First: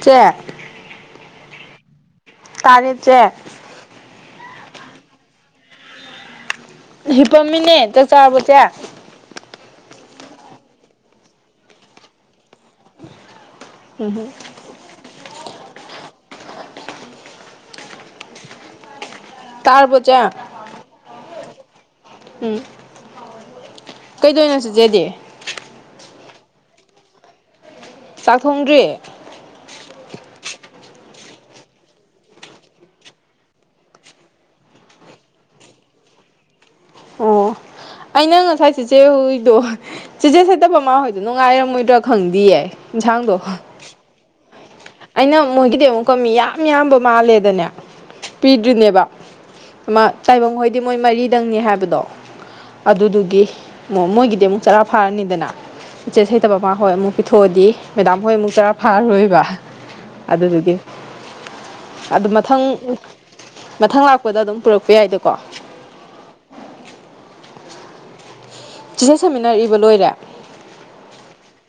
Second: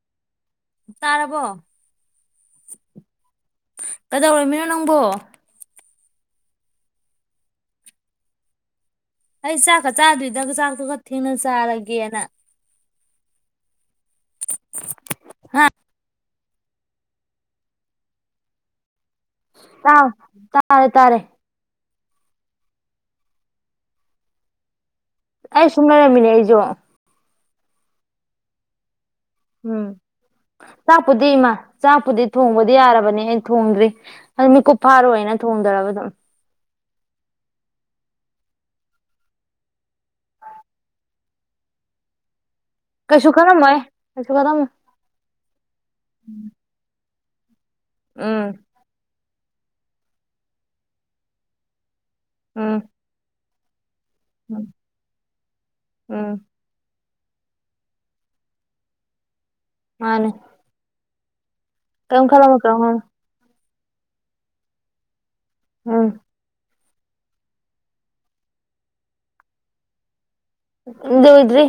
ꯆꯦ ꯇꯥꯔꯕꯣ ꯇꯥꯔꯦ ꯆꯦ ꯅꯪꯕꯨ ꯍꯤꯞꯄꯝꯃꯤꯅꯦ ꯆꯥꯛ ꯆꯥꯔꯕꯣ ꯆꯦ ꯑꯩ ꯆꯥꯛꯀ ꯆꯥꯗꯔꯤꯗ ꯆꯥꯛꯇꯣ ꯈꯔ ꯊꯦꯡꯅ ꯆꯥꯔꯒꯦꯅ ꯎꯝ ꯍꯝ ꯍꯥꯥ ꯇꯥ ꯇꯥꯔꯕꯣ ꯇꯥꯔꯦ ꯇꯥꯔꯦ ꯎꯝ ꯀꯩꯗꯧꯅꯣ ꯆꯤꯆꯦꯗꯤ ꯑꯩ ꯁꯨꯝꯂꯩꯔꯝꯃꯤꯅꯦ ꯑꯩꯖꯨ ꯆꯥꯛ ꯊꯣꯡꯗꯔꯤ ꯎꯝ ꯆꯥꯛꯄꯨꯗꯤ ꯃꯥ ꯆꯥꯛꯄꯨꯗꯤ ꯊꯣꯡꯕꯗꯤ ꯌꯥꯔꯕꯅꯤ ꯑꯩ ꯊꯣꯡꯗ꯭ꯔꯤ ꯑ ꯃꯤꯀꯨꯞ ꯐꯥꯔꯣꯏ ꯅ ꯊꯣꯡꯗꯔꯕ ꯑꯗꯨꯝ ꯑꯣ ꯑꯩꯅ ꯉꯁꯥꯏ ꯆꯦꯆꯦ ꯍꯨꯏꯗꯣ ꯆꯦꯆꯦ ꯁꯩꯇꯕꯃꯥꯍꯣꯏꯗꯣ ꯅꯨꯡꯉꯥꯏꯔꯝꯃꯣꯏꯗꯔꯥ ꯈꯪꯗꯤꯌꯦ ꯀꯩꯁꯨ ꯏꯟꯁꯥꯡꯗꯣ ꯈꯟꯂꯝꯃꯣꯏ ꯀꯩꯁꯨ ꯈꯟꯂꯝ ꯑꯩꯅ ꯃꯣꯏꯒꯤꯗꯤ ꯑꯃꯨꯛꯀ ꯃꯤ ꯌꯥꯝ ꯌꯥꯝꯕ ꯃꯥꯂꯦꯗꯅꯦ ꯎꯝ ꯄꯤꯗꯔꯤꯅꯦꯕ ꯑꯃ ꯇꯥꯏꯕꯪ ꯍꯣꯏꯗꯤ ꯃꯣꯏ ꯃꯔꯤꯗꯪꯅꯦ ꯍꯥꯏꯕꯗꯣ ꯎꯝ ꯑꯗꯨꯗꯨꯒꯤ ꯃꯣꯏꯒꯤꯗꯤ ꯑꯃꯨꯛ ꯎꯝ ꯆꯔꯥ ꯐꯥꯔꯅꯤꯗꯅ ꯆꯦ ꯎꯝ ꯁꯩꯇꯕꯃꯥ ꯍꯣꯏ ꯑꯃꯨꯛ ꯄꯤꯊꯣꯛꯑꯗꯤ ꯃꯦꯗꯥꯝ ꯍꯣꯏ ꯑꯃꯨꯛ ꯆꯥꯔꯥ ꯐꯥꯔꯔꯣꯏꯕ ꯃꯥꯅꯦ ꯑꯗꯨꯗꯨꯒꯤ ꯑꯗꯨ ꯃꯊꯪ [unintelligible] ꯃꯊꯪ ꯂꯥꯛꯄꯗ ꯑꯗꯨꯝ ꯄꯨꯔꯛꯄ ꯌꯥꯏꯗꯀꯣ ꯑꯝ ꯆꯤꯆꯦ ꯁꯥꯃꯤꯟꯅꯔ ꯏꯕ ꯂꯣꯏꯔꯦ ꯂꯣꯏꯗ꯭ꯔꯤ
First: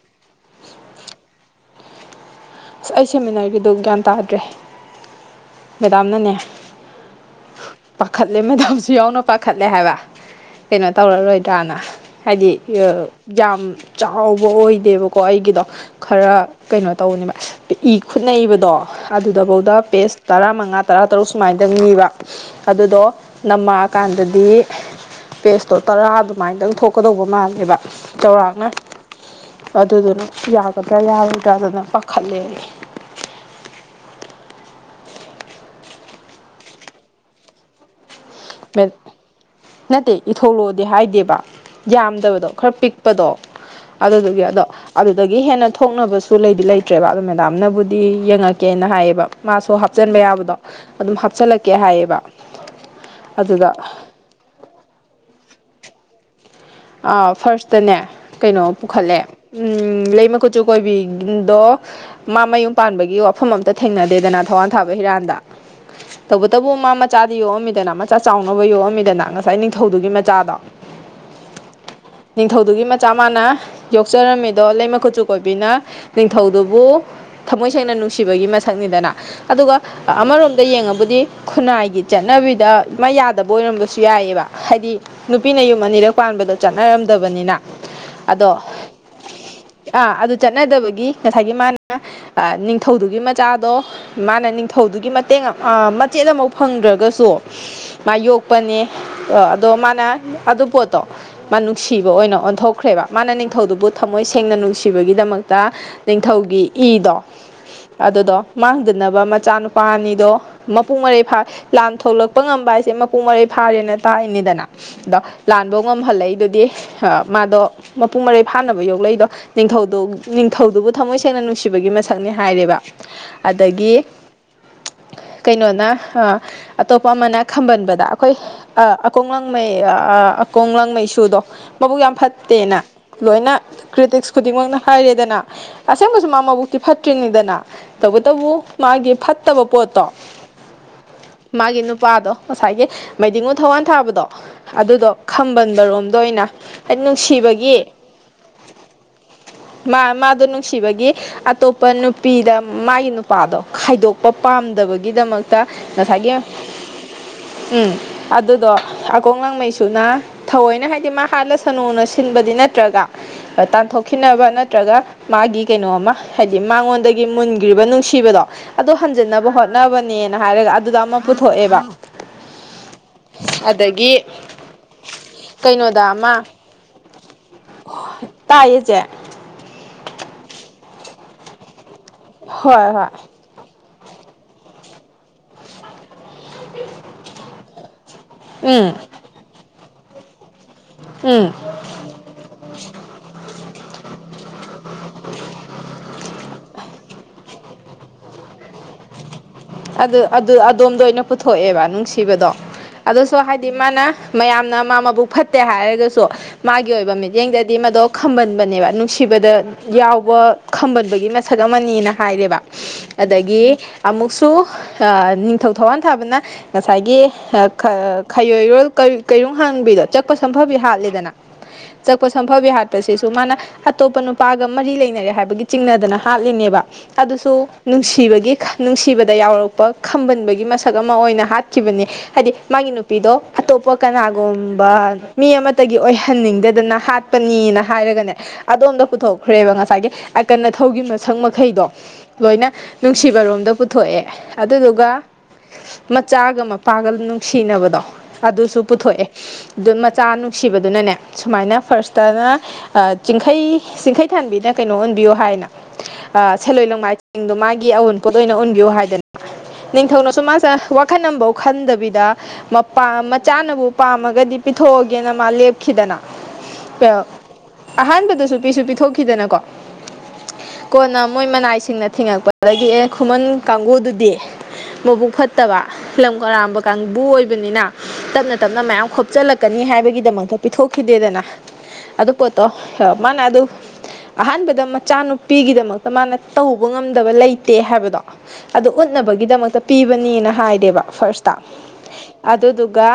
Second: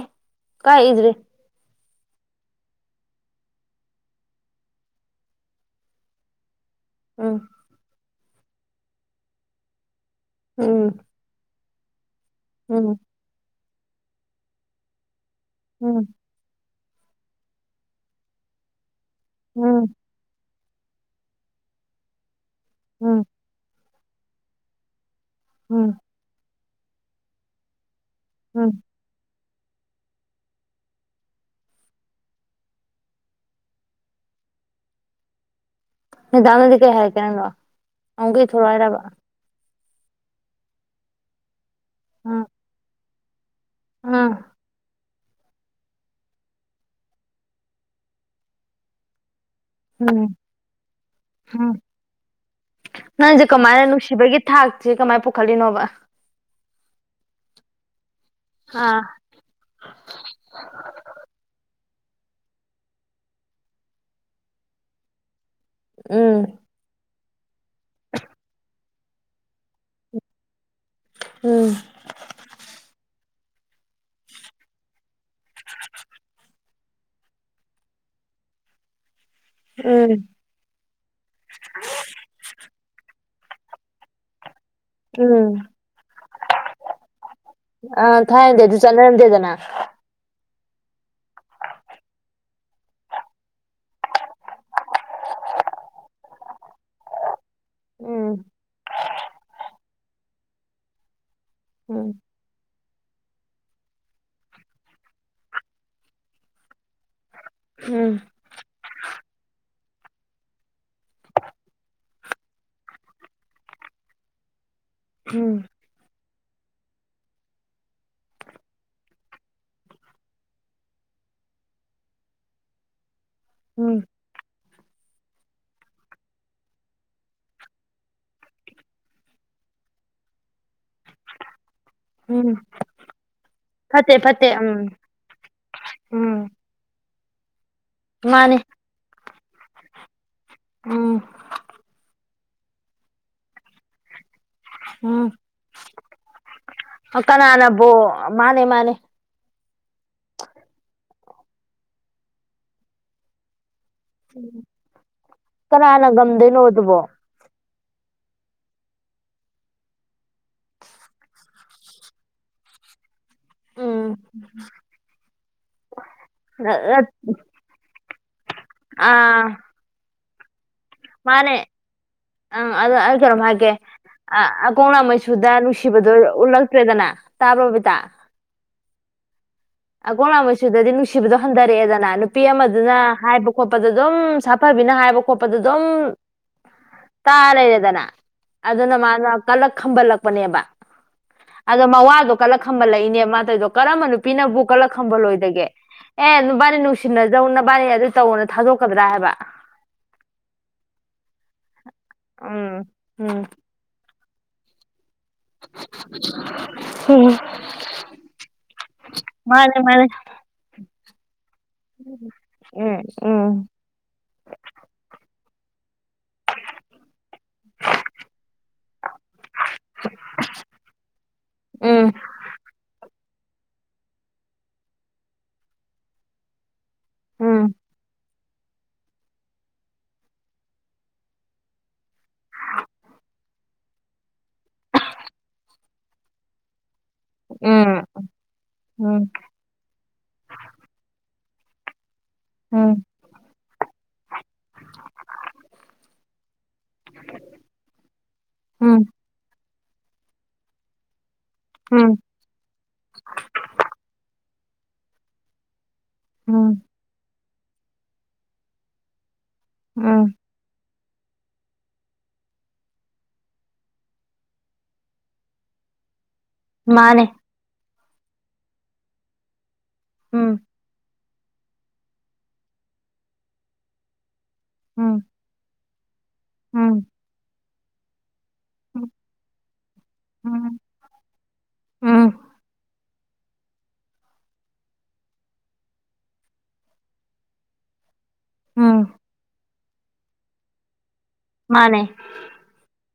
ꯀꯥꯏ ꯏꯗ꯭ꯔꯤ ꯑꯁ ꯑꯩ ꯁꯦꯃꯤꯟꯅꯔꯒꯤꯗꯣ ꯒ꯭ꯌꯥꯟ ꯇꯥꯗꯔꯦ ꯃꯦꯗꯥꯝꯅꯅꯦ ꯎꯝ ꯄꯥꯈꯠꯂꯦ ꯃꯦꯗꯥꯝꯖꯨ ꯌꯥꯎꯅ ꯄꯥꯈꯠꯂꯦ ꯍꯥꯏꯕ ꯀꯩꯅꯣ ꯎꯝ ꯇꯧꯔꯔꯣꯏꯗ꯭ꯔꯥꯅ ꯍꯥꯏꯗꯤ ꯎꯝ ꯌꯥꯝ ꯆꯥꯎꯕ ꯑꯣꯏꯗꯦꯕ ꯀꯣ ꯑꯩꯒꯤꯗꯣ ꯎꯝ ꯈꯔ ꯀꯩꯅꯣ ꯇꯧꯅꯦꯕ ꯏ ꯈꯨꯠꯅꯏꯕꯗꯣ ꯑꯗꯨꯗ ꯚꯧꯗ ꯎꯝ ꯄꯦꯁ ꯇꯔꯥ ꯃꯉꯥ ꯇꯔꯥ ꯇꯔꯨꯛ ꯁꯨꯃꯥꯏꯅꯗꯪ ꯅꯤꯕ ꯑꯗꯨꯗꯣ ꯎꯝ ꯅꯃꯥꯛ ꯀꯥꯟꯗꯗꯤ ꯄꯦꯁ ꯇꯧ ꯎꯝ ꯇꯧꯔꯥ ꯑꯗꯨꯃꯥꯏ ꯇꯧ ꯊꯣꯛꯀꯗꯧꯕ ꯃꯥꯜꯂꯦꯕ ꯆꯥꯎꯔꯥꯛꯅ ꯎꯝ ꯑꯗꯨꯗꯨꯅ ꯌꯥꯒꯗ꯭ꯔꯥ ꯌꯥꯔꯣꯏꯗ꯭ꯔꯥ ꯑꯗꯨꯅ ꯄ ꯈꯂꯦ ꯗꯥꯗ ꯅꯗꯤ ꯀꯩ ꯍꯥꯏꯔ ꯀꯦ ꯍꯥꯏꯕ ꯑꯝꯀ ꯊꯣꯛꯂꯛ ꯍꯥꯏꯔꯕ ꯅꯠꯇꯦ ꯏꯊꯣꯛꯂꯣꯗꯤ ꯍꯥꯏꯗꯦꯕ ꯎꯝ ꯌꯥꯝꯗꯕꯗꯣ ꯈꯔ ꯄꯤꯛ ꯄꯗꯣ ꯑꯗꯨꯗꯨꯒꯤ ꯎꯝ ꯑꯗꯣ ꯑꯗꯨꯗꯒꯤ ꯍꯦꯟꯅ ꯊꯣꯛꯅꯕꯁꯨ ꯂꯩꯗꯤ ꯂꯩꯇ꯭ꯔꯦꯕ ꯑꯗꯣ ꯃꯦꯗꯥꯝꯅꯕꯨꯗꯤ ꯌꯦꯡꯉꯛꯀꯦꯅ ꯍꯥꯏꯌꯦꯕ ꯃꯥꯁꯨ ꯍꯥꯞꯆꯤꯟꯕ ꯎꯝ ꯌꯥꯕꯗꯣ ꯑꯗꯨꯝ ꯍꯥꯞꯆꯤꯜꯂꯛꯀꯦ ꯎꯝ ꯍꯥꯏꯌꯦꯕ ꯅꯪꯁꯦ ꯑꯗꯨꯗ ꯀꯃꯥꯏꯅ ꯅꯨꯡꯁꯤꯕꯒꯤ ꯊꯥꯛ ꯁꯤ ꯀ ꯃꯥꯏ ꯄꯨ ꯈꯜꯂꯤꯅꯣꯕ ꯑ ꯐꯥꯔꯁꯇꯅꯦ ꯀꯩꯅꯣ ꯑꯥ ꯄꯨꯈꯠꯂꯦ ꯑꯝ ꯂꯩꯃꯀꯨꯠꯆꯨ ꯀꯣꯏꯕꯤ ꯏꯪꯗꯣ ꯃꯥ ꯃꯌꯨꯝ ꯄꯥꯟꯕꯒꯤ ꯋꯥꯐꯝ ꯑꯝꯇ ꯊꯦꯡꯅꯗꯦꯗꯅ ꯊꯧꯋꯥꯟ ꯊꯥꯕ ꯍꯤꯔꯥꯟꯗ ꯎꯝ ꯇꯧꯕꯨꯗꯕꯨ ꯃꯥꯅ ꯃꯆꯥꯗꯤ ꯌꯣꯛꯑꯝꯃꯤꯗꯅ ꯃꯆꯥ ꯆꯥꯎꯅꯕ ꯌꯣꯛꯑꯝꯃꯤꯗꯅ ꯉꯁꯥꯏ ꯅꯤꯡꯊꯧꯗꯨꯒꯤ ꯃꯆꯥꯗꯣ ꯎꯝ ꯅꯤꯡꯊꯧꯗꯨꯒꯤ ꯃꯆꯥ ꯃꯥꯅ ꯌꯣꯛꯆꯔꯝꯃꯤꯗꯣ ꯂꯩꯃ ꯀꯨꯠꯆꯨ ꯀꯣꯏꯕꯤꯅ ꯅꯤꯡꯊꯧꯗꯨꯕꯨ ꯊꯃꯣꯏ ꯁꯦꯡꯅ ꯅꯨꯡꯁꯤꯕꯒꯤ ꯃꯁꯛꯅꯤꯗꯅ ꯑꯗꯨꯒ ꯎꯝ ꯑꯃꯔꯣꯝꯗ ꯌꯦꯡꯉꯕꯨꯗꯤ ꯈꯨꯟꯅꯥꯏꯒꯤ ꯆꯠꯅꯕꯤꯗ ꯃ ꯇꯕꯣꯢ ꯑꯣꯏꯔꯝꯕꯁꯨ ꯌꯥꯏꯑꯕ ꯍꯥꯏꯗꯤ ꯅꯨꯄꯤꯅ ꯌꯨꯝ ꯑꯅꯤꯔꯛ ꯄꯥꯟꯕꯗ ꯑ ꯊꯥꯏꯗꯤ ꯑꯗꯨ ꯆꯠꯅꯔꯝꯗꯦꯗꯅ ꯑꯥ ꯑꯗꯨ ꯆꯉꯗꯕꯒꯤ ꯉꯁꯥꯏꯒꯤ ꯃꯥ ꯅꯤꯡꯊꯧꯗꯨꯒꯤ ꯃꯆꯥꯗꯣ ꯃꯥꯅ ꯅꯤꯡꯊꯧꯗꯨꯒꯤ ꯃꯇꯦꯡ ꯃꯆꯦꯠ ꯑꯃꯥꯎ ꯐꯪꯗ꯭ꯔꯒꯁꯨ ꯃꯥ ꯎꯝ ꯌꯣꯛꯄꯅꯦ ꯑ ꯑꯗꯣ ꯃꯥ ꯌꯥꯢ ꯑꯗꯨ ꯄꯣꯠꯇꯣ ꯃꯥ ꯎꯝ ꯅꯨꯡꯁꯤꯕ ꯑꯣꯏꯅ ꯑꯣꯟꯊꯣꯛꯈ꯭ꯔꯦꯕ ꯃꯥꯅ ꯅꯤꯡꯊꯧꯗꯨꯕꯨ ꯊꯃꯣꯏ ꯁꯦꯡꯅ ꯅꯨꯡꯁꯤꯕꯒꯤꯗꯃꯛꯇ ꯅꯤꯡꯊꯧꯒꯤ ꯏꯗꯣ ꯎꯝ ꯑꯗꯨꯗꯣ ꯃꯥꯡꯗꯅꯕ ꯃꯆꯥꯅꯨꯄꯥ ꯄꯥꯅꯤꯗꯣ ꯃꯄꯨꯡ ꯃꯔꯩ ꯐꯥ ꯂꯥꯟ ꯊꯣꯛꯂꯛꯄ ꯉꯝꯕ ꯍꯥꯏꯁꯦ ꯃꯄꯨꯡ ꯃꯔꯩ ꯐꯥꯔꯦꯅ ꯇꯥꯛꯏꯅꯤꯗꯅ ꯗꯣ ꯎꯝ ꯂꯥꯟꯗꯣ ꯉꯝ ꯍꯜꯂꯛꯏꯗꯨꯗꯤ ꯃꯥꯗꯣ ꯃꯄꯨꯡ ꯃꯔꯩ ꯐꯥꯅꯕ ꯌꯣꯛꯂꯛꯏꯗꯣ ꯅꯤꯡꯊꯧꯗꯣ ꯅꯤꯡꯊꯧꯗꯨꯕꯨ ꯊꯝꯃꯣꯏ ꯁꯦꯡꯅ ꯅꯨꯡꯁꯤꯕꯒꯤ ꯃꯁꯛꯅꯤ ꯍꯥꯏꯔꯦꯕ ꯎꯝ ꯑꯗꯒꯤ ꯀꯩꯅꯣꯅ ꯑꯇꯣꯞꯄ ꯑꯃꯅ ꯈꯝꯕꯟꯕꯗ ꯑꯩꯈꯣꯏ ꯑ ꯑꯀꯣꯡꯂꯥꯡꯃꯩ ꯑ ꯀꯣꯡꯂꯪ ꯃꯩꯁꯨꯗꯣ ꯃꯕꯨꯛ ꯌꯥꯝ ꯎꯝ ꯐꯠꯇꯦꯅ ꯂꯣꯏꯅ ꯐꯠꯇꯦ ꯀ꯭ꯔꯤꯇꯤꯛꯁ ꯐꯠꯇꯦ ꯎꯝ ꯈꯨꯗꯤꯡꯃꯛꯅ ꯍꯥꯏꯔꯦꯗꯅ ꯑꯁꯦꯡꯕꯁꯨ ꯎꯝ ꯃꯥ ꯃꯕꯨꯛꯇꯤ ꯐꯠ ꯀꯤꯡꯗꯅ ꯃꯥꯅꯦ ꯇꯧꯕꯇꯕꯨ ꯃꯥꯒꯤ ꯐꯠ ꯐꯠꯇꯕ ꯄꯣꯠꯇꯣ ꯎꯝ ꯃꯥꯒꯤ ꯅꯨꯄꯥꯗꯣ ꯉꯁꯥꯏꯒꯤ ꯃꯥꯏꯗꯤꯡꯉꯨ ꯊꯧꯋꯥꯟꯊꯥꯕꯗꯣ ꯑꯗꯨꯗꯣ ꯎꯝ ꯈꯝꯕꯟꯕꯔꯣꯝꯗ ꯑꯣꯏꯅ ꯍꯥꯏꯗꯤ ꯅꯨꯡꯁꯤꯕꯒꯤ ꯀꯅꯥꯅꯕꯨ ꯃꯥꯅꯦ ꯃꯥꯅꯦ ꯃꯥ ꯃꯥꯗꯣ ꯅꯨꯡꯁꯤꯕꯒꯤ ꯑꯇꯣꯞꯄ ꯅꯨꯄꯤꯗ ꯃꯥꯒꯤ ꯅꯨꯄꯥꯗꯣ ꯈꯥꯏꯗꯣꯛꯄ ꯄꯥꯝꯗꯕꯒꯤꯗꯃꯛꯇ ꯀꯅꯥꯅ ꯉꯁꯥꯏꯒꯤ ꯉꯝꯗꯣꯏꯅꯣ ꯑꯗꯨꯕꯣ ꯎꯝ ꯑꯗꯨꯗꯣ ꯑꯀꯣꯡꯂꯥꯡꯃꯩꯁꯨꯅ ꯊꯑꯣꯏꯅ ꯍꯥꯏꯗꯤ ꯃꯥ ꯍꯥꯠꯂꯁꯨꯅ ꯁꯤꯟꯕꯗꯤ ꯅꯠꯇ꯭ꯔꯒ ꯎꯝ ꯇꯥꯟꯊꯣꯛꯈꯤꯅꯕ ꯅꯠꯇ꯭ꯔꯒ ꯃꯥꯒꯤ ꯀꯩꯅꯣꯃ ꯍꯥꯏꯗꯤ ꯃꯉꯣꯟꯗꯒꯤ ꯃꯨꯟꯒ꯭ꯔꯤꯕ ꯅꯨꯡꯁꯤ ꯁꯤꯕꯗꯣ ꯑꯗꯨ ꯑꯥ ꯍꯟꯖꯤꯟꯅꯕ ꯍꯣꯠꯅꯕꯅꯦ ꯉꯍꯥꯛ ꯂꯩꯔꯒ ꯑ ꯃꯥꯅꯦ ꯑ ꯑꯗꯨ ꯑꯩ ꯀꯩꯅꯣꯝ ꯍꯥꯏꯒꯦ ꯑ ꯑꯗꯒꯤ ꯑꯀꯣꯡ ꯑꯀꯣꯡꯂꯥꯡꯃꯩꯁꯨꯗ ꯀꯩꯅꯣꯗ ꯅꯨꯡꯁꯤꯕꯗꯣ ꯑꯃ ꯎꯠꯂꯛꯇ꯭ꯔꯦꯗꯅ ꯇꯥꯔ꯭ꯕꯣ ꯕꯥꯕꯤꯇꯥ ꯇꯥꯏꯌꯦ ꯆꯦ ꯁꯤꯕꯗꯣ ꯍꯟꯗꯔꯛꯑꯦꯗꯅ ꯅꯨꯄꯤ ꯍꯣꯏ ꯍꯣꯏ ꯑꯃꯗꯨꯅ ꯍꯥꯏꯕ ꯈꯣꯠꯞ ꯑꯗꯣ ꯑꯗꯨꯝ ꯁꯥꯐꯕꯤꯅ ꯍꯥꯏꯕ ꯈꯣꯠꯄꯗ ꯑꯗꯨꯝ ꯇꯥ ꯂꯩꯔꯦꯗꯅ ꯎꯝ ꯑꯗꯨꯅ ꯃꯥꯅ ꯀꯜꯂꯛꯈꯝꯕꯜꯂꯛ ꯄꯨꯅꯦꯕ ꯎꯝ ꯑꯗꯣ ꯃꯋꯥꯗꯣ ꯀꯜꯂꯛ ꯈꯝꯕꯜꯂꯛꯏꯅꯦ ꯃꯥ ꯇꯧꯏꯗꯣ ꯀꯔꯝꯕ ꯅꯨꯄꯤꯅꯕ ꯀꯂꯛ ꯈꯝꯕ ꯂꯣꯏꯒꯦ ꯑꯦ ꯅꯨꯕꯥꯅꯤ ꯅꯨꯡꯁꯤꯅꯖꯧꯅꯕ ꯃꯥꯅꯤ ꯑꯗꯨ ꯇꯧꯅ ꯊꯥꯗꯣꯛꯀꯗ꯭ꯔꯥ ꯍꯥꯏꯕ ꯑꯗꯨ ꯑꯗꯨ ꯑꯗꯣꯝꯗ ꯑꯣꯏꯅ ꯄꯨꯊꯣꯛꯑꯦꯕ ꯅꯨꯡꯁꯤꯕꯗꯣ ꯎꯝ ꯑꯗꯨꯁꯨ ꯎꯝ ꯍꯥꯏꯗꯤ ꯃꯥꯅ ꯃꯌꯥꯝꯅ ꯃꯥ ꯃꯕꯨꯛ ꯐꯠꯇꯦ ꯍꯥꯏꯔꯒꯁꯨ ꯃꯥꯒꯤ ꯑꯣꯏꯕ ꯃꯤꯠꯌꯦꯡꯗꯗꯤ ꯃꯗꯣ ꯈꯝꯕꯟꯕꯅꯦꯕ ꯅꯨꯡꯁꯤꯕꯗ ꯃꯥꯅꯦ ꯃꯥꯅꯦ ꯌꯥꯎꯕ ꯈꯝꯕꯟ [unintelligible] ꯁꯛꯑꯝꯃꯅꯤꯅ ꯍꯥꯏꯔꯦꯕ ꯎꯝ ꯎꯝ ꯑꯗꯒꯤ ꯑꯃꯨꯛꯁꯨ ꯅꯤꯡꯊꯧ ꯊꯋꯥꯟ ꯊꯥꯕꯅ ꯉꯁꯥꯏꯒꯤ ꯈꯥ ꯈꯥ ꯈꯥꯌꯣꯏꯔꯣꯜ ꯀꯩꯔꯨꯝ ꯍꯥꯡꯕꯤꯗꯣ ꯆꯠꯄ ꯁꯝꯐꯕꯤ ꯍꯥꯠꯂꯦꯗꯅ ꯎꯝ ꯆꯠꯄ ꯁꯝꯐꯕꯤ ꯍꯥꯠꯄꯁꯤꯁꯨ ꯨ ꯃꯥꯅ ꯑꯇꯣꯞꯄ ꯅꯨꯄꯥꯒ ꯃꯔꯤ ꯂꯩꯅꯔꯦ ꯍꯥꯏꯕꯒꯤ ꯆꯤꯡꯅꯗꯅ ꯍꯥꯠꯂꯤꯅꯦꯕ ꯑꯗꯨꯁꯨ ꯎꯝ ꯅꯨꯡꯁꯤꯕꯒꯤ ꯅꯨꯡꯁꯤꯕꯠ ꯗ ꯌꯥꯎꯔꯛꯄ ꯈꯝꯕꯟꯕꯒꯤ ꯃꯁꯛ ꯑꯃ ꯑꯣꯏꯅ ꯍꯥꯠꯈꯤꯕꯅꯦ ꯍꯥꯏꯗꯤ ꯃꯥꯒꯤ ꯅꯨꯄꯤꯗꯣ ꯑꯇꯣꯞꯄ ꯀꯅꯥꯒꯨꯝꯕ ꯃꯤ ꯑꯃꯠꯇꯒꯤ ꯑꯣꯏꯍꯟꯅꯤꯡꯗꯦꯗꯅ ꯍꯥꯠꯄꯅꯤꯅ ꯎꯝ ꯍꯥꯏꯔꯒꯅꯦ ꯑꯗꯣꯝꯗ ꯎꯝ ꯄꯨꯊꯣꯛꯈ꯭ꯔꯦꯕ ꯉꯁꯥꯏꯒꯤ ꯑꯀꯟ ꯑ ꯊꯧꯒꯤ ꯃꯁꯛ ꯃ ꯃꯈꯩꯗꯣ ꯂꯣꯏꯅ ꯎꯝ ꯅꯨꯡꯁꯤꯕꯔꯣꯝꯗ ꯎꯟ ꯄꯨꯠ ꯊꯣꯛꯑꯦ ꯑꯗꯨꯗꯨꯒ ꯃꯆꯥꯒ ꯃꯄꯥꯒ ꯅꯨꯡꯁꯤꯅꯕꯗꯣ ꯑꯗꯨꯁꯨ ꯎꯝ ꯄꯨꯊꯣꯛꯑꯦ ꯑꯗꯨ ꯃꯆꯥ ꯅꯨꯡꯁꯤꯕꯗꯨꯅꯅꯦ ꯁꯨꯃꯥꯏꯅ ꯎꯝ ꯐꯥꯔꯁꯇꯅ ꯆꯤꯡꯈꯩ ꯆꯤꯡꯈꯩ ꯊꯥꯟꯕꯤꯗ ꯀꯩꯅꯣ ꯑꯣꯟꯕꯤꯌꯣ ꯍꯥꯏꯅ ꯑꯥ ꯎꯝ ꯁꯦꯂꯣꯏ ꯂꯣꯡ ꯃꯥꯏ ꯁꯤꯡꯗꯣ ꯃꯥꯒꯤ ꯑꯎꯟꯣꯠ ꯑꯣꯏꯅ ꯎꯟ ꯌꯣ ꯍꯥꯏꯗꯅ ꯎꯝ ꯅꯤꯡꯊꯧꯅꯁꯨ ꯃꯥꯁꯦ ꯋꯥꯛ ꯑꯈꯟꯅꯐꯧ ꯈꯟꯗꯕꯤꯗ ꯃꯄꯥ ꯃꯆꯥꯅꯕꯨ ꯄꯥꯝꯃꯒꯗꯤ ꯄꯤꯊꯣꯛꯑꯒꯦꯅ ꯃꯥ ꯂꯦꯞꯈꯤꯗꯅ ꯃꯥꯅꯦ ꯑꯍꯥꯟꯕꯗꯁꯨ ꯄꯤꯁꯨ ꯄꯤꯊꯣꯛꯈꯤꯗꯅꯀꯣ ꯎꯝ ꯅ ꯃꯣꯏ ꯃꯅꯥꯏꯁꯤꯡꯅ ꯊꯦꯡꯉꯛꯄꯗꯒꯤ ꯑꯦ ꯈꯨꯃꯟ ꯀꯥꯡꯕꯨꯗꯨꯗꯤ ꯎꯝ ꯃꯕꯨꯛ ꯐꯠꯇꯕ ꯂꯝ ꯀꯔꯥꯝꯕ ꯎꯝ ꯀꯥꯡꯕꯨ ꯑꯣꯏꯕꯅꯤꯅ ꯇꯅ ꯇꯞꯅ ꯃꯌꯥꯝ ꯈꯣꯞꯆꯜꯂꯛꯀꯅꯤ ꯍꯥꯏꯕꯒꯤꯗꯃꯛꯇ ꯄꯤꯊꯣꯛꯈꯤꯗꯦꯗꯅ ꯑꯗꯨ ꯎꯝ ꯎꯝ ꯄꯣꯠꯇꯣ ꯍ ꯃꯥꯅ ꯑꯗꯨ ꯑꯍꯥꯟꯕꯗ ꯃꯆꯥꯅꯨꯄꯤꯒꯤꯗꯃꯛꯇ ꯃꯥꯅ ꯇꯧꯕ ꯉꯝꯗꯕ ꯂꯩꯇꯦ ꯍꯥꯏꯕꯗꯣ ꯑꯗꯨ ꯎꯠꯅꯕꯒꯤꯗꯃꯛꯇ ꯄꯤꯕꯅꯦꯅ ꯍꯥꯏꯔꯦꯕ ꯐꯥꯔꯁꯇ ꯃꯥꯅꯦ ꯑꯗꯨꯗꯨꯒ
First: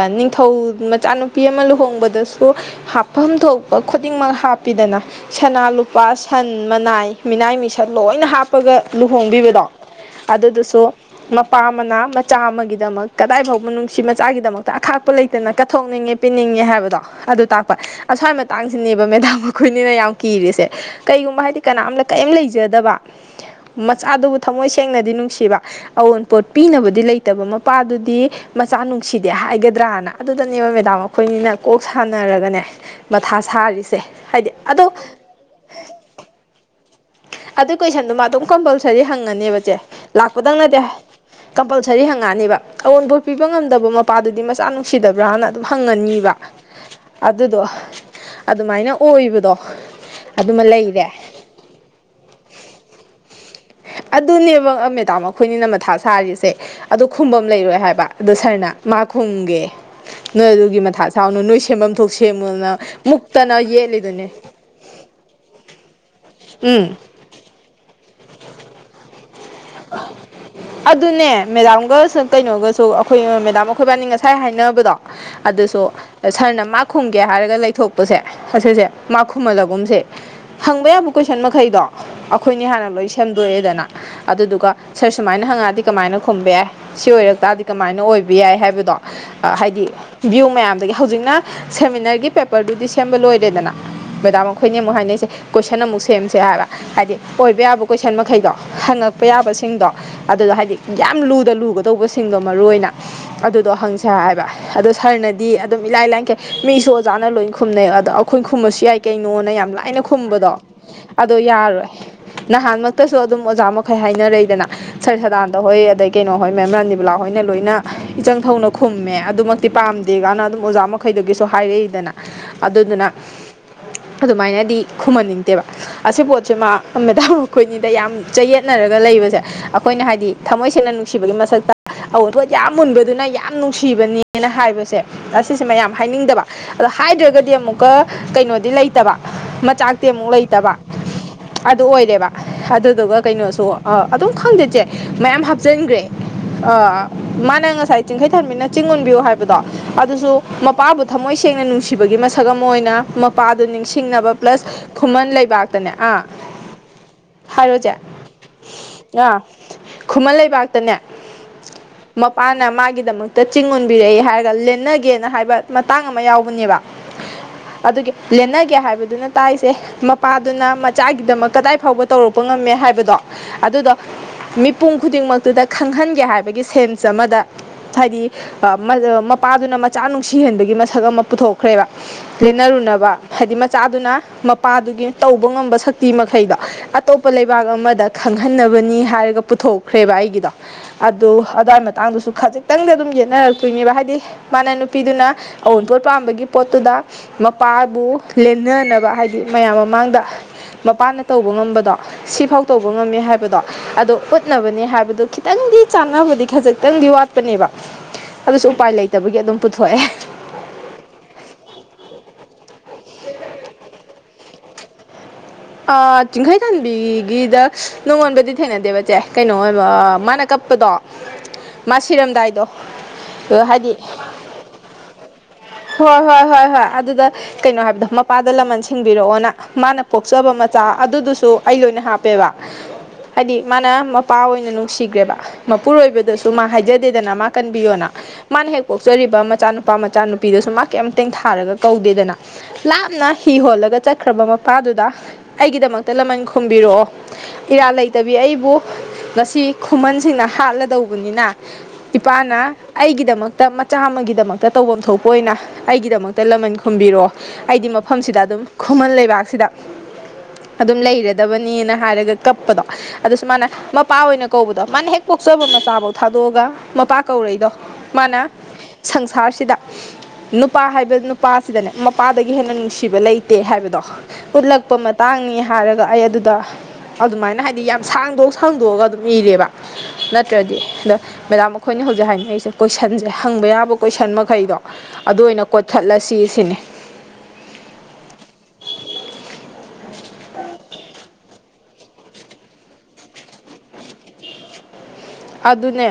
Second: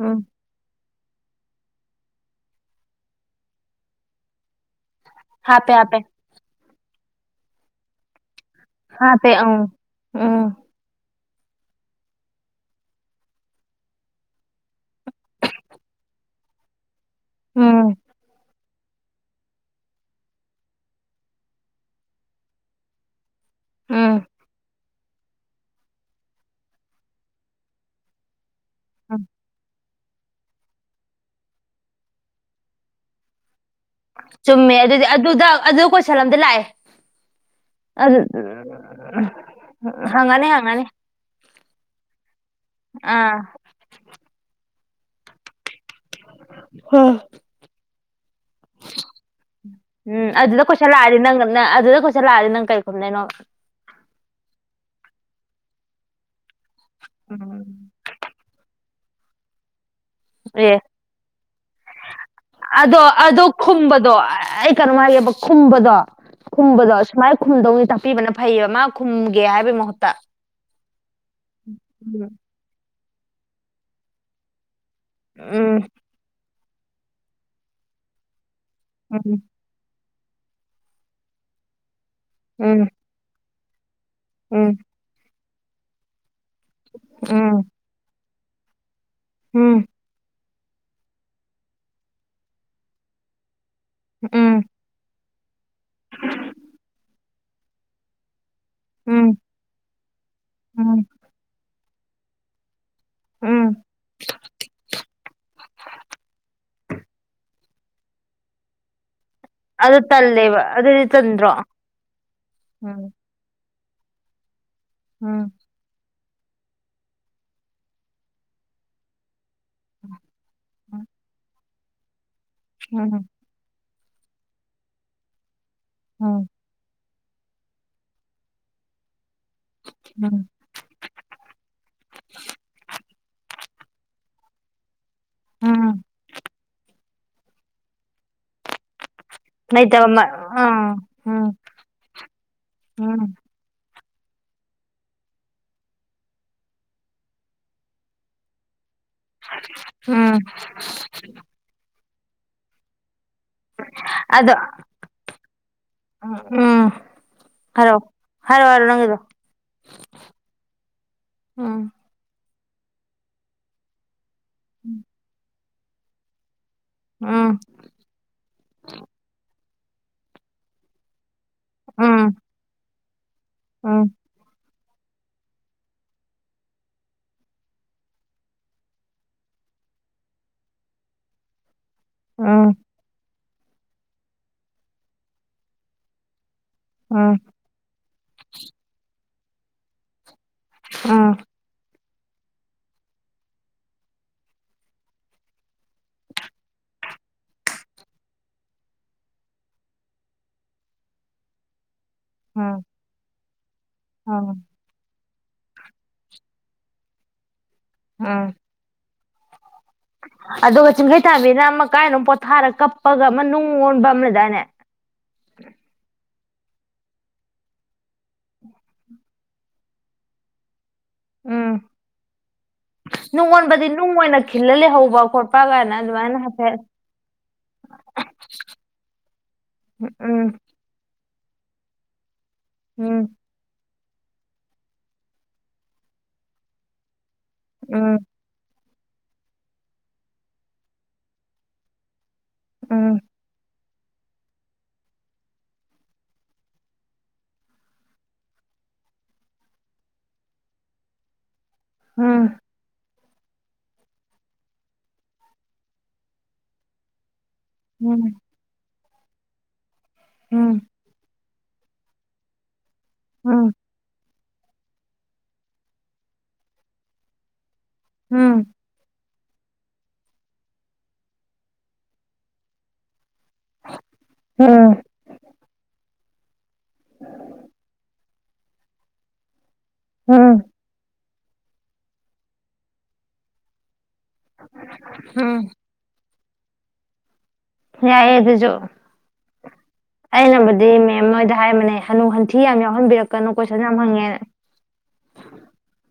ꯎꯝ ꯅꯤꯡꯊꯧ ꯏꯆꯥꯅꯨꯄꯤ ꯑꯃ ꯂꯨꯍꯣꯡꯕꯗꯁꯨ ꯍꯥꯞꯐꯝ ꯊꯣꯛꯄ ꯈꯨꯗꯤꯡꯃꯛ ꯍꯥꯞꯄꯤꯗꯅ ꯁꯅꯥ ꯍꯥꯞꯄꯦ ꯍꯥꯞꯄꯦ ꯂꯨꯄꯥ ꯁꯟ ꯃꯅꯥꯏ ꯃꯤꯅꯥꯏ ꯃꯤꯁꯟ ꯂꯣꯏꯅ ꯍꯥꯞꯄ ꯍꯥꯞꯄꯦ ꯂꯨꯍꯣꯡꯕꯤꯕꯗꯣ ꯑꯪ ꯎꯝ ꯑꯗꯨꯗꯁꯨ ꯃꯄꯥ ꯑꯃꯅ ꯃꯆꯥ ꯑꯃꯒꯤꯗꯃꯛ ꯀꯗꯥꯏ ꯐꯥꯎꯕ ꯅꯨꯡꯁꯤ ꯃꯆꯥꯒꯤꯗꯃꯛꯇ ꯑꯈꯥꯛꯄ ꯂꯩꯇꯅ ꯀꯠꯊꯣꯛꯅꯤꯡꯉꯦ ꯄꯤꯅꯤꯡꯉꯦ ꯍꯥꯏꯕꯗꯣ ꯑꯗꯨ ꯇꯥꯛꯄ ꯎꯝ ꯑꯁ꯭ꯋꯥꯏ ꯃꯇꯥꯡꯁꯤꯅꯦꯕ ꯃꯦꯗꯥꯝ ꯑꯈꯣꯏꯅꯤꯅ ꯌꯥꯝ ꯀꯤꯔꯤꯁꯦ ꯀꯩꯒꯨꯝꯕ ꯍꯥꯏꯗꯤ ꯀꯅꯥꯝꯇ ꯀꯔꯤꯝ ꯂꯩꯖꯗꯕ ꯎꯝ ꯃꯆꯥꯗꯨꯕꯨ ꯊꯝꯃꯣꯏ ꯁꯦꯡ ꯁꯦꯡꯅꯗꯤ ꯅꯨꯡꯁꯤꯕ ꯑꯑꯣꯟꯄꯣꯠ ꯄꯤꯅꯕꯗꯤ ꯂꯩꯇꯕ ꯃꯄꯥꯗꯨꯗꯤ ꯃꯆꯥ ꯅꯨꯡꯁꯤꯗꯦ ꯍꯥꯏꯒꯗ꯭ꯔꯥꯅ ꯑꯗꯨꯗꯅꯦꯕ ꯃꯦꯗꯥꯝ ꯑꯩꯈꯣꯏꯅꯤꯅ ꯀꯣꯛ ꯁꯥꯟꯅꯔꯒꯅꯦ ꯃꯊꯥ ꯁꯥꯔꯤꯁꯦ ꯍꯥꯏꯗꯤ ꯆꯨꯝꯃꯦ ꯑꯗꯣ ꯑꯗꯨꯗꯤ ꯑꯗꯨꯗ ꯑꯗꯨ ꯀꯣꯏꯁꯜ ꯝꯗꯤ ꯂꯥꯛꯑꯦ ꯑꯗꯨꯏ ꯀꯣꯏꯁꯟꯗꯨ ꯑꯗꯨ ꯃꯗꯨꯝ ꯀꯝꯄꯜꯁꯔꯤ ꯍꯪꯉꯅꯦꯕ ꯆꯦ ꯍꯪꯉꯅꯤ ꯂꯥꯛꯄꯗꯪ ꯅꯠꯇꯦ ꯍꯪꯉꯅꯤ ꯀꯝꯄꯜꯁꯔꯤ ꯍꯪꯉꯛꯑꯅꯤꯕ ꯑꯎꯟꯕꯠ ꯑꯥ ꯄꯤꯕ ꯉꯝꯗꯕ ꯃꯄꯥꯗꯨꯗꯤ ꯃꯆꯥ ꯑꯝ ꯅꯨꯡꯁꯤꯗꯕ꯭ꯔꯥꯅ ꯍꯪꯉꯅꯤꯕ ꯑꯗꯨꯗꯣ ꯑꯗꯨꯃꯥꯏꯅ ꯑꯣꯏꯕꯗꯣ ꯑꯗꯨꯃ ꯂꯩꯔꯦ ꯁꯜ ꯂꯥꯗꯤ ꯅꯪ ꯀꯩ ꯈꯨꯝꯗꯣꯏꯅꯣ ꯑꯗꯨꯅꯦꯕ ꯃꯦꯗꯥꯝ ꯑꯈꯣꯏꯅꯤꯅ ꯃꯊꯥ ꯁꯥꯔꯤꯁꯦ ꯑꯗꯣ ꯈꯨꯝꯕꯝ ꯎꯝ. ꯂꯩꯔꯣꯏ ꯍꯥꯏꯕ ꯑꯗꯣ ꯁꯔꯅ ꯃꯥꯈꯨꯝꯒꯦ ꯅꯣꯏ ꯑꯦ ꯑꯗꯨꯒꯤ ꯃꯊꯥ ꯁꯥꯎꯅꯨ ꯅꯣꯏ ꯁꯦꯝꯕꯝ ꯊꯣꯛꯄ ꯁꯦꯝꯃꯨꯅ ꯑꯗꯣ ꯑꯗꯣ ꯃꯨꯛꯇꯅ ꯈꯨꯝꯕꯗꯣ ꯌꯦꯠꯂꯤꯗꯨꯅꯦ ꯑꯩ ꯀꯩꯅꯣꯝ ꯍꯥꯏꯒꯦꯕ ꯈꯨꯝꯕꯗꯣ ꯎꯝ ꯈꯨꯝꯕꯗꯣ ꯁꯨꯃꯥꯏꯅ ꯈꯨꯝꯗꯧꯅꯤ ꯇꯥꯛꯄꯤꯕꯅ ꯐꯩꯌꯦꯕ ꯃꯥ ꯈꯨꯝ ꯑꯗꯨꯅꯦ ꯃꯦꯗꯥꯥꯝꯒ ꯀꯩꯅꯣꯒꯁꯨ ꯑꯈꯣꯏ ꯃꯦꯗꯥꯝ ꯑꯈꯣꯏꯕꯥꯅꯤ ꯉꯁꯥꯏ ꯍꯥꯏꯅꯕꯗꯣ ꯎꯝ ꯑꯗꯨꯁꯨ ꯁꯔꯅ ꯃꯥ ꯈꯨꯝꯒꯦ ꯍꯥꯏꯔꯒ ꯂꯩꯊꯣꯛꯄꯁꯦ ꯑꯁꯤꯁꯦ ꯎꯝ ꯃꯥꯈꯨꯝꯃꯜꯂꯒꯨꯝꯁꯦ ꯍꯪꯕ ꯌꯥꯕ ꯀꯣꯏꯁꯟ ꯃꯈꯩꯗꯣ ꯑꯈꯣꯏꯅꯤ ꯍꯥꯟꯅ ꯎꯝ ꯂꯣꯏ ꯁꯦꯝ ꯂꯣꯏꯔꯦꯗꯅ ꯑꯗꯨꯗꯨꯒ ꯎꯝ ꯁꯔ ꯁꯨꯃꯥꯏꯅ ꯍꯪꯉ ꯗꯤ ꯀꯃꯥꯏꯅ ꯈꯨꯝꯕ ꯌꯥꯏ ꯁꯤ ꯑꯣꯏꯔꯛ ꯎꯝ ꯇꯥꯔꯗꯤ ꯀꯃꯥꯏꯅ ꯑꯣꯏꯕ ꯌꯥꯏ ꯍꯥꯏꯕꯗꯣ ꯎꯝ ꯍꯥꯏꯗꯤ ꯚꯤ꯭ꯌꯨ ꯃꯌꯥꯝꯗꯒꯤ ꯍꯧꯖꯤꯛꯅ ꯁꯦꯃꯤꯅꯔꯒꯤ ꯄꯦꯄꯔꯗꯨꯗꯤ ꯁꯦꯝꯕ ꯂꯣꯏꯔꯦꯗꯅ ꯃꯦꯗꯥꯝ ꯎꯝ ꯑꯩꯈꯣꯏꯅꯦ ꯑꯃꯨꯛ ꯍꯥꯏꯅꯩꯁꯦ ꯀꯣꯏꯁꯟ ꯑꯃꯨꯛ ꯁꯦꯝꯁꯦ ꯍꯥꯏꯕ ꯍꯥꯏꯗꯤ ꯑꯣꯏꯕ ꯌꯥꯕ ꯀꯣꯏꯁꯟ ꯃꯈꯩꯗꯣ ꯄ ꯎꯝ ꯌꯥꯕꯁꯤꯡꯗꯣ ꯑꯗꯨꯗ ꯍꯥꯏꯗꯤ ꯎꯝ ꯌꯥꯝ ꯂꯨꯗ ꯂꯨꯒ ꯇꯧꯕꯁꯤꯡꯗꯣ ꯃꯔꯨꯑꯣꯢꯅ ꯎꯝ ꯑꯗꯨꯗꯣ ꯍꯪꯁꯦ ꯍꯥꯏꯕ ꯑꯗꯣ ꯁꯔꯅꯗꯤ ꯑꯗꯨꯝ ꯏꯂꯥꯏ ꯂꯥꯏ ꯀꯩ ꯃꯤꯁꯨ ꯑꯣꯖꯥꯅ ꯂꯣꯏ ꯈꯨꯝꯅꯩ ꯑꯗꯣ ꯑꯩꯈꯣꯏ ꯈꯨꯝꯃꯁꯨ ꯌꯥꯏ ꯀꯩ ꯅꯣꯅ ꯌꯥꯝ ꯑꯗꯨ ꯂꯥꯏꯅ ꯈꯨꯝꯕꯗꯣ ꯇꯜꯂꯦꯕ ꯑꯗꯨꯗꯤ ꯑꯗꯣ ꯇꯟꯗ꯭ꯔꯣ ꯌꯥꯔꯣꯏ ꯎꯝ ꯅꯍꯥꯟꯃꯛꯇꯁꯨ ꯑꯗꯨꯝ ꯑꯣꯖꯥ ꯐꯩ ꯍꯥꯏꯅꯔꯩꯗꯅ ꯁꯔ ꯎꯝ ꯁꯗꯥꯥꯟꯗ ꯍꯣꯢ ꯑꯗꯩ ꯀꯩꯅꯣ ꯍꯣꯏ ꯃꯦꯝ ꯔꯥꯥꯅꯤꯕꯥꯂꯥ ꯍꯣꯏꯅ ꯂꯣꯏꯅ ꯏꯆꯪ ꯊꯧꯅ ꯈꯨꯝꯃꯦ ꯑꯗꯨꯃꯛꯇꯤ ꯄꯥꯝꯗꯦ ꯀꯥꯏꯅ ꯑꯗꯨꯝ ꯑꯣꯖꯥ ꯃꯈꯩꯗꯒꯤꯁꯨ ꯍꯥꯏꯔꯛꯏ ꯑꯗꯨꯗꯨꯅ ꯎꯝ ꯑꯗꯨꯃꯥꯏꯅꯗꯤ ꯈꯨꯝꯍꯟꯅꯤꯡꯗꯦꯕ ꯑꯁꯤ ꯎꯝ ꯄꯣꯠꯁꯤꯃ ꯃꯦꯗꯥꯝ ꯑꯩꯈꯣꯏꯅꯤꯗ ꯌꯥꯝ ꯆꯌꯦꯠ ꯅꯔꯒ ꯂꯩꯕꯁꯦ ꯑꯩꯈꯣꯏꯅ ꯍꯥꯏꯗꯤ ꯎꯝ ꯊꯝꯃꯣꯏ ꯁꯦꯡꯅ ꯅꯨꯡꯁꯤꯕꯒꯤ ꯃꯁꯛꯇ ꯑꯎꯟꯄꯣꯠ ꯌꯥꯝ ꯎꯟꯕꯗꯨꯅ ꯌꯥꯝ ꯅꯨꯡꯁꯤꯕꯅꯦꯅ ꯍꯥꯏꯕꯁꯦ ꯑꯁꯤꯁꯦ ꯃꯌꯥꯝ ꯎꯝ ꯍꯥꯏꯅꯤꯡꯗꯕ ꯑ ꯍꯥꯏꯗ꯭ꯔꯒꯗꯤ ꯑꯃꯨꯛꯀ ꯀꯩꯅꯣꯗꯤ ꯂꯩꯇꯕ ꯃꯆꯥꯛꯇꯤ ꯂꯩꯇꯕ ꯃ ꯑꯃꯨꯛ ꯂꯩꯇꯕ ꯎꯝ ꯎꯝ ꯑꯗꯨ ꯑꯣꯏꯔꯦꯕ ꯑꯗꯨꯗꯨꯒ ꯎꯝ ꯁꯨ ꯑ ꯑꯗꯨꯝ ꯈꯪꯗꯦ ꯆꯦ ꯃꯌꯥꯝ ꯍꯥꯞꯆꯟꯈ꯭ꯔꯦ ꯑ ꯃꯥꯅ ꯉꯁꯥꯢ ꯆꯤꯡꯈꯩꯊꯟꯕꯤꯅ ꯆꯤꯡ ꯎꯟꯕꯤꯌꯨ ꯍꯥꯏꯕꯗꯣ ꯎꯝ ꯑꯗꯨꯁꯨ ꯃꯄꯥꯕꯨ ꯊꯝꯃꯣꯏ ꯁꯦꯡꯅ ꯅꯨꯡꯁꯤ ꯊꯤꯕꯒꯤ ꯃꯁꯛ ꯑꯃ ꯑꯣꯏꯅ ꯄꯥꯗꯨ ꯅꯤꯡꯁꯤꯡꯅꯕ ꯑꯗꯣ ꯄ꯭ꯂꯁ ꯈꯨꯃꯟ ꯂꯩꯕꯥꯛꯇꯅꯦ ꯑꯥ ꯎꯝ ꯍꯥꯏꯔꯣ ꯆꯦ ꯍꯥꯏꯔꯛꯑꯣ ꯍꯥꯏꯔꯣ ꯍꯥꯏꯔꯣ ꯅꯪꯒꯤꯗꯣ ꯉ ꯈꯨꯃꯟ ꯂꯩꯕꯥꯛꯇꯅꯦ ꯎꯝ ꯃꯄꯨ ꯃꯥꯅ ꯃꯥꯒꯤꯗꯃꯛꯇ ꯆꯤꯡ ꯑꯟꯕꯤꯔꯛꯏ ꯍꯥꯏꯔ ꯗ ꯂꯦꯟꯅꯒꯦꯅ ꯍꯥꯏꯕ ꯃꯇꯥꯡ ꯑꯃ ꯌꯥꯎꯕꯅꯦꯕ ꯎꯝ ꯑꯗꯨꯒꯤ ꯂꯦꯟꯅꯒꯦ ꯍꯥꯏꯕꯗꯨꯅ ꯇꯥꯛꯏ ꯁꯦ ꯃꯄꯥꯗꯨꯅ ꯃꯆꯥꯒꯤꯗꯃꯛ ꯀꯗꯥꯏ ꯐꯥꯎꯕ ꯎꯝ ꯇꯧꯔꯛꯄ ꯉꯝꯃꯦ ꯍꯥꯏꯕ ꯕꯗꯣ ꯑꯗꯨꯗꯣ ꯎꯝ ꯃꯤ ꯃꯤꯄꯨꯝ ꯈꯨꯗꯤꯡꯃꯛꯇꯨꯗ ꯈꯪꯍꯟꯒꯦ ꯍꯥꯏꯕꯒꯤ ꯁꯦꯟꯁ ꯑꯃꯗ ꯍꯥꯏꯗꯤ ꯑ ꯃꯄꯥꯗꯨꯅ ꯃꯆꯥ ꯅꯨꯡꯁꯤꯍꯟꯕꯒꯤ ꯃꯁꯛ ꯑꯃ ꯄꯨꯊꯣꯛꯈ꯭ꯔꯦꯕ ꯎꯝ ꯂꯦꯟꯅꯔꯨꯅꯕ ꯍꯥꯏꯗꯤ ꯃꯆꯥꯗꯨꯅ ꯃꯄꯥꯗꯨꯒꯤ ꯇꯧꯕ ꯉꯝꯕ ꯁꯛꯇꯤ ꯃꯈꯩꯗꯣ ꯑꯇꯣꯞꯄ ꯎꯝ ꯂꯩꯕꯥꯛ ꯑꯃ ꯗ ꯈꯪꯍꯟꯅꯕꯅꯤ ꯍꯥꯏꯔꯒ ꯄꯨꯊꯣꯛꯈ꯭ꯔꯦꯕ ꯑꯩꯒꯤꯗꯣ ꯑꯗꯣ ꯎꯝ ꯑꯗꯥꯏ ꯃꯠ ꯃꯇꯥꯡꯗꯨꯁꯨ ꯈꯖꯤꯛꯇꯪꯗ ꯑꯗꯨꯝ ꯌꯦꯠꯅꯔꯛꯇꯣꯏꯅꯦꯕ ꯍꯥꯏꯗꯤ ꯃꯥꯅ ꯅꯨꯄꯤꯗꯨꯅ ꯑꯎꯄꯣꯠ ꯄꯥꯝꯕꯒꯤ ꯄꯣꯠꯇꯨꯗ ꯃꯄꯥꯕꯨ ꯂꯦꯟꯅꯅꯕ ꯍꯥꯏꯗꯤ ꯃꯌꯥꯝ ꯃꯃꯥꯡꯗ ꯃꯄꯥꯅ ꯇꯧꯕ ꯉꯝꯕꯗꯣ ꯁꯤ ꯎꯝ ꯇꯧꯕ ꯉꯝꯃꯦ ꯍꯥꯏꯕꯗꯣ ꯑꯗꯣ ꯎꯝ ꯎꯠꯅꯕꯅꯦ ꯍꯥꯏꯕꯗꯣ ꯈꯤꯠ ꯈꯤꯇꯪꯗꯤ ꯆꯥꯟꯅꯕꯗꯤ ꯈꯖꯤꯛꯇꯪꯗꯤ ꯋꯥꯠꯄꯅꯦꯕ ꯎꯝ ꯑꯗꯨꯁꯨ ꯎꯄꯥꯏ ꯂꯩ ꯂꯩꯇꯕꯒꯤ ꯑꯗꯨꯝ ꯄꯨꯊꯣꯛꯑꯦ ꯑꯗꯨꯒ ꯆꯤꯡꯈꯩꯊꯥꯟꯕꯤꯅ ꯑꯃ ꯀꯥꯏꯗꯅꯣ ꯄꯣꯊꯥꯔꯒ ꯀꯞ ꯄꯒ ꯅꯨꯡ ꯑꯣꯟꯕ ꯑꯃꯥ ꯂꯩꯗꯥꯏꯅꯦ ꯑꯥ ꯆꯤꯡꯈꯩꯊꯥꯟꯕꯤꯒꯤꯗ ꯅꯨꯡꯒꯣꯟꯕꯤꯗꯤ ꯊꯦꯡꯅꯗꯦꯕ ꯆꯦ ꯀꯩꯅꯣ ꯑꯣꯏꯕ ꯑ ꯃꯥꯅ ꯀꯞꯄꯗꯣ ꯎꯝ ꯃꯥ ꯁꯤꯔꯝꯗꯥꯏꯗꯣ ꯅꯨꯡ ꯑꯣꯟꯕꯗꯤ ꯍꯥꯏꯗꯤ ꯅꯨꯡ ꯑꯣꯏꯅ ꯈꯤꯜꯂ ꯂꯩꯍꯧꯕ ꯈꯣꯠ ꯍꯣꯏ ꯍꯣꯏ ꯍꯣꯏ ꯍꯣꯏ ꯑꯗꯨꯗ ꯀꯩꯅꯣ ꯍꯥꯏꯕꯗꯣ ꯃꯄꯥꯗ ꯂꯃꯟ ꯁꯤꯡꯕꯤꯔꯛꯑꯣꯅ ꯃꯥꯅ ꯎꯝ ꯄꯣꯛꯆꯕ ꯃꯆꯥ ꯑꯗꯨꯗꯨꯁꯨ ꯑꯗꯨ ꯑꯩꯒꯤ ꯑꯣꯏꯅ ꯍꯥꯞꯄꯦꯕ ꯎꯝ ꯍꯥꯏꯗꯤ ꯃꯥꯅ ꯃ ꯃꯄꯥ ꯑꯣꯏꯅ ꯅꯨꯡꯁꯤꯈ꯭ꯔꯦꯕ ꯃꯄꯨꯔꯣꯏꯕꯗꯁꯨ ꯃꯥ ꯍꯥꯏꯖꯗꯦꯗꯅ ꯃꯥ ꯀꯟꯕꯤꯌꯣꯅ ꯎꯝ ꯃꯥꯅꯦ ꯍꯦꯛ ꯄꯣꯛꯆꯔꯤꯕ ꯃꯆꯥꯅꯨꯄꯥ ꯃꯆꯥꯅꯨꯞ ꯅꯨꯄꯤꯗꯁꯨ ꯃꯥ ꯀꯩꯝ ꯇꯦꯡꯊꯥꯔꯒ ꯀꯧꯗꯦꯗꯅ ꯎꯝ ꯂꯥꯞꯅ ꯍꯤ ꯍꯣꯜꯂꯒ ꯆꯠꯈ꯭ꯔꯕ ꯃꯄꯥꯗꯨꯗ ꯑꯩꯒꯤꯗꯃꯛꯇ ꯂꯃꯟ ꯈꯣꯕꯤꯔꯛꯑꯣ ꯏꯔꯥꯜ ꯂꯩꯇꯕꯤ ꯑꯩꯕꯨ ꯉꯁꯤ ꯈꯨꯃꯟꯁꯤꯡꯅ ꯍꯥꯠꯂꯗꯧꯕꯅꯤꯅ ꯏꯄꯥꯅ ꯎꯝ ꯑꯩꯒꯤ ꯗꯃꯛꯇ ꯃꯆꯥ ꯑꯃꯒꯤꯗꯃꯛꯇ ꯇꯧꯕꯝ ꯊꯣꯛ ꯑꯣꯏꯅ ꯑꯩꯒꯤꯗꯃꯛꯇ ꯂꯃꯟ ꯈꯨꯝꯕꯤꯔꯑꯣ ꯑꯩꯗꯤ ꯎꯝ ꯃꯐꯝꯁꯤꯗ ꯑꯗꯨꯝ ꯈꯨꯃꯟ ꯂꯩꯕꯥꯛꯁꯤꯗ ꯎꯝ ꯑꯗꯨꯝ ꯂꯩꯔ ꯗꯕꯅꯦꯅ ꯍꯥꯏꯔꯒ ꯀꯞꯄꯗꯣ ꯑꯗꯨꯁꯨꯨ ꯎꯝ ꯃꯥꯅ ꯃꯄꯥ ꯑꯣꯏꯅ ꯀꯧꯕꯗꯣ ꯃꯥꯅ ꯍꯦꯛ ꯄꯣꯛꯆꯕ ꯃꯆꯥꯕꯣꯛ ꯊꯥꯗꯣꯛꯑꯒ ꯃꯄꯥ ꯀꯧꯔꯛꯏꯗꯣ ꯃꯥꯅ ꯎꯝ ꯁꯪꯁ ꯁꯥꯔꯁꯤꯗ ꯅꯨꯄꯥ ꯍꯥꯏꯕ ꯅꯨꯄꯥꯁꯤꯗꯅꯦ ꯃꯄꯥꯗꯒꯤ ꯍꯦꯟꯅ ꯅꯨꯡꯁꯤꯕ ꯂꯩ ꯇꯦ ꯍꯥꯏꯕꯗꯣ ꯎꯝ ꯎꯠꯂꯛꯄ ꯃꯇꯥꯡꯅꯤ ꯍꯥꯏꯔꯒ ꯑꯩ ꯑꯗꯨ ꯗ ꯑꯗꯨꯃꯥꯏꯅ ꯍꯥꯏꯗꯤ ꯌꯥꯝ ꯁꯥꯡꯗꯣꯛ ꯁꯥꯡꯗꯣꯛꯑꯒ ꯑꯗꯨꯝ ꯏꯔꯦꯕ ꯎꯝ ꯅꯠꯇ꯭ꯔꯗꯤ ꯅ ꯃꯦꯗꯥꯝ ꯑꯈꯣꯏꯅꯤ ꯍꯧꯖꯤꯛ ꯍꯥꯏꯅꯩꯁꯦ ꯀꯣꯏꯁꯟꯖꯦ ꯍꯪꯕ ꯌꯥꯕ ꯀꯣꯏꯁꯟ ꯀꯩꯅꯣ ꯑꯗꯨ ꯑꯣꯏꯅ ꯎꯝ ꯀꯣꯊꯠꯂꯁꯤ ꯁꯤꯅꯦ ꯌꯥꯌꯦ ꯑꯗꯨꯖꯣ ꯑꯩꯅꯕꯨꯗꯤ ꯃꯦꯝ ꯍꯣꯏꯗ ꯍꯥꯏꯕꯅꯦ ꯍꯅꯨ ꯍꯟꯊꯤ ꯌꯥꯝ ꯌꯥꯎꯍꯟꯕꯤꯔꯛꯀꯅꯨ ꯀꯣꯏꯁꯟ ꯌꯥꯝ ꯍꯪꯉꯦꯅ ꯑꯗꯨꯅꯦ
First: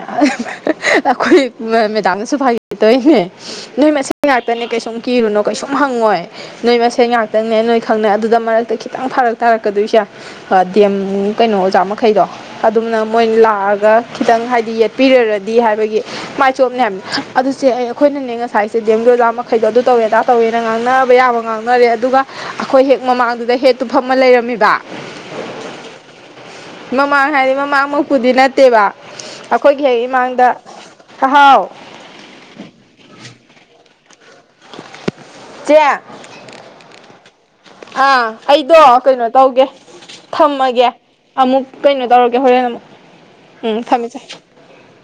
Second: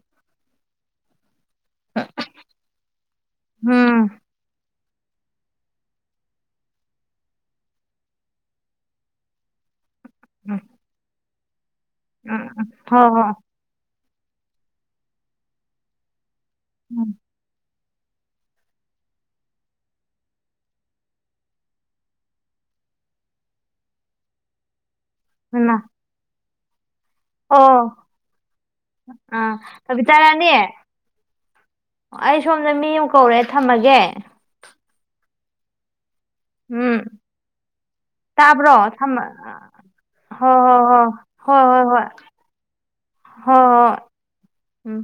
ꯑꯈꯣꯏ ꯃꯦꯗꯥꯝꯅꯁꯨ ꯐꯥꯒꯤ ꯇꯣꯏꯅꯦ ꯅꯣꯏ ꯎꯝ ꯃꯁꯦꯟ ꯉꯥꯛꯇꯅꯦ ꯀꯩꯁꯨꯝ ꯀꯤꯔꯨꯅꯨ ꯀꯩꯁꯨꯝ ꯍꯪꯉꯣꯏ ꯅꯣꯏ ꯃꯁꯦꯟ ꯉꯥꯛꯇꯪꯅꯦ ꯅꯣꯏ ꯈꯪꯅꯩ ꯑꯗꯨꯗ ꯃꯔꯛꯇ ꯈꯤꯇꯪ ꯐꯥꯔꯛ ꯇꯥꯔꯛꯀꯗꯣꯏꯁꯦ ꯑ ꯗꯦꯝ ꯀꯩꯅꯣ ꯆꯥꯃꯈꯩꯗꯣ ꯎꯝ ꯑꯗꯨꯝꯅ ꯍꯣꯏ ꯍꯣꯏ ꯃꯣꯏꯅ ꯂꯥꯛꯑꯒ ꯈꯤꯇꯪ ꯍꯥꯏꯗꯤ ꯌꯦꯠꯄꯤꯔꯔꯗꯤ ꯍꯥꯏꯕꯒꯤ ꯆꯣꯞꯅꯤ ꯍꯥꯏꯝ ꯎꯝ ꯑꯗꯨꯆꯦ ꯑꯩ ꯑꯈꯣꯏꯅꯅꯦ ꯉꯁꯥꯏꯁꯦ ꯗꯦꯝꯒꯤ ꯑꯣꯖꯥ ꯃꯈꯩꯗꯣ ꯑꯗꯨ ꯇꯧꯋꯦ ꯑꯗꯥ ꯇꯧꯋꯦꯅ ꯉꯥꯡꯅꯅꯕ ꯌꯥꯕ ꯉꯥꯡꯅꯔꯦ ꯑꯗꯨꯒ ꯑꯈꯣꯏ ꯍꯦꯛ ꯃꯃꯥꯡꯗꯨꯗ ꯍꯦꯗꯇꯨ ꯐꯝꯃ ꯂꯩꯔꯝꯃꯤꯕ ꯍꯩꯃꯥ ꯃꯃꯥꯡ ꯍꯥꯏꯗꯤ ꯃꯃꯥꯡꯃꯛꯄꯨꯗꯤ ꯅꯠꯇꯦꯕ ꯑꯥ ꯑꯩꯈꯣꯏꯒꯤ ꯍꯦꯛ ꯀꯕꯤꯇꯥ ꯏꯃꯥꯡꯗ ꯔꯥꯅꯤ ꯍꯥꯍꯥꯎ ꯑꯩ ꯁꯣꯝꯗ ꯃꯤ ꯑꯃ ꯀꯧꯔꯦ ꯊꯝꯃꯒꯦ [unintelligible] ꯆꯦ ꯎꯝ ꯑꯥ ꯇꯥꯕ꯭ꯔꯣ ꯑꯩꯗꯣ ꯊꯝꯃ ꯀꯩꯅꯣ ꯇꯧꯒꯦ ꯊꯝꯃꯒꯦ ꯍꯣꯏ ꯍꯣꯏ ꯑꯃꯨꯛ ꯍꯣꯏ ꯍꯣꯏ ꯍꯣꯏ ꯍꯣꯏ ꯍꯣꯏ ꯀꯩꯅꯣ ꯍꯣꯏ ꯇꯧꯔꯒꯦ ꯍꯣꯔꯦꯟ ꯑꯃꯨꯛ ꯎꯝ ꯍꯣꯏ ꯊꯝꯃꯦ ꯆꯦ ꯎꯝ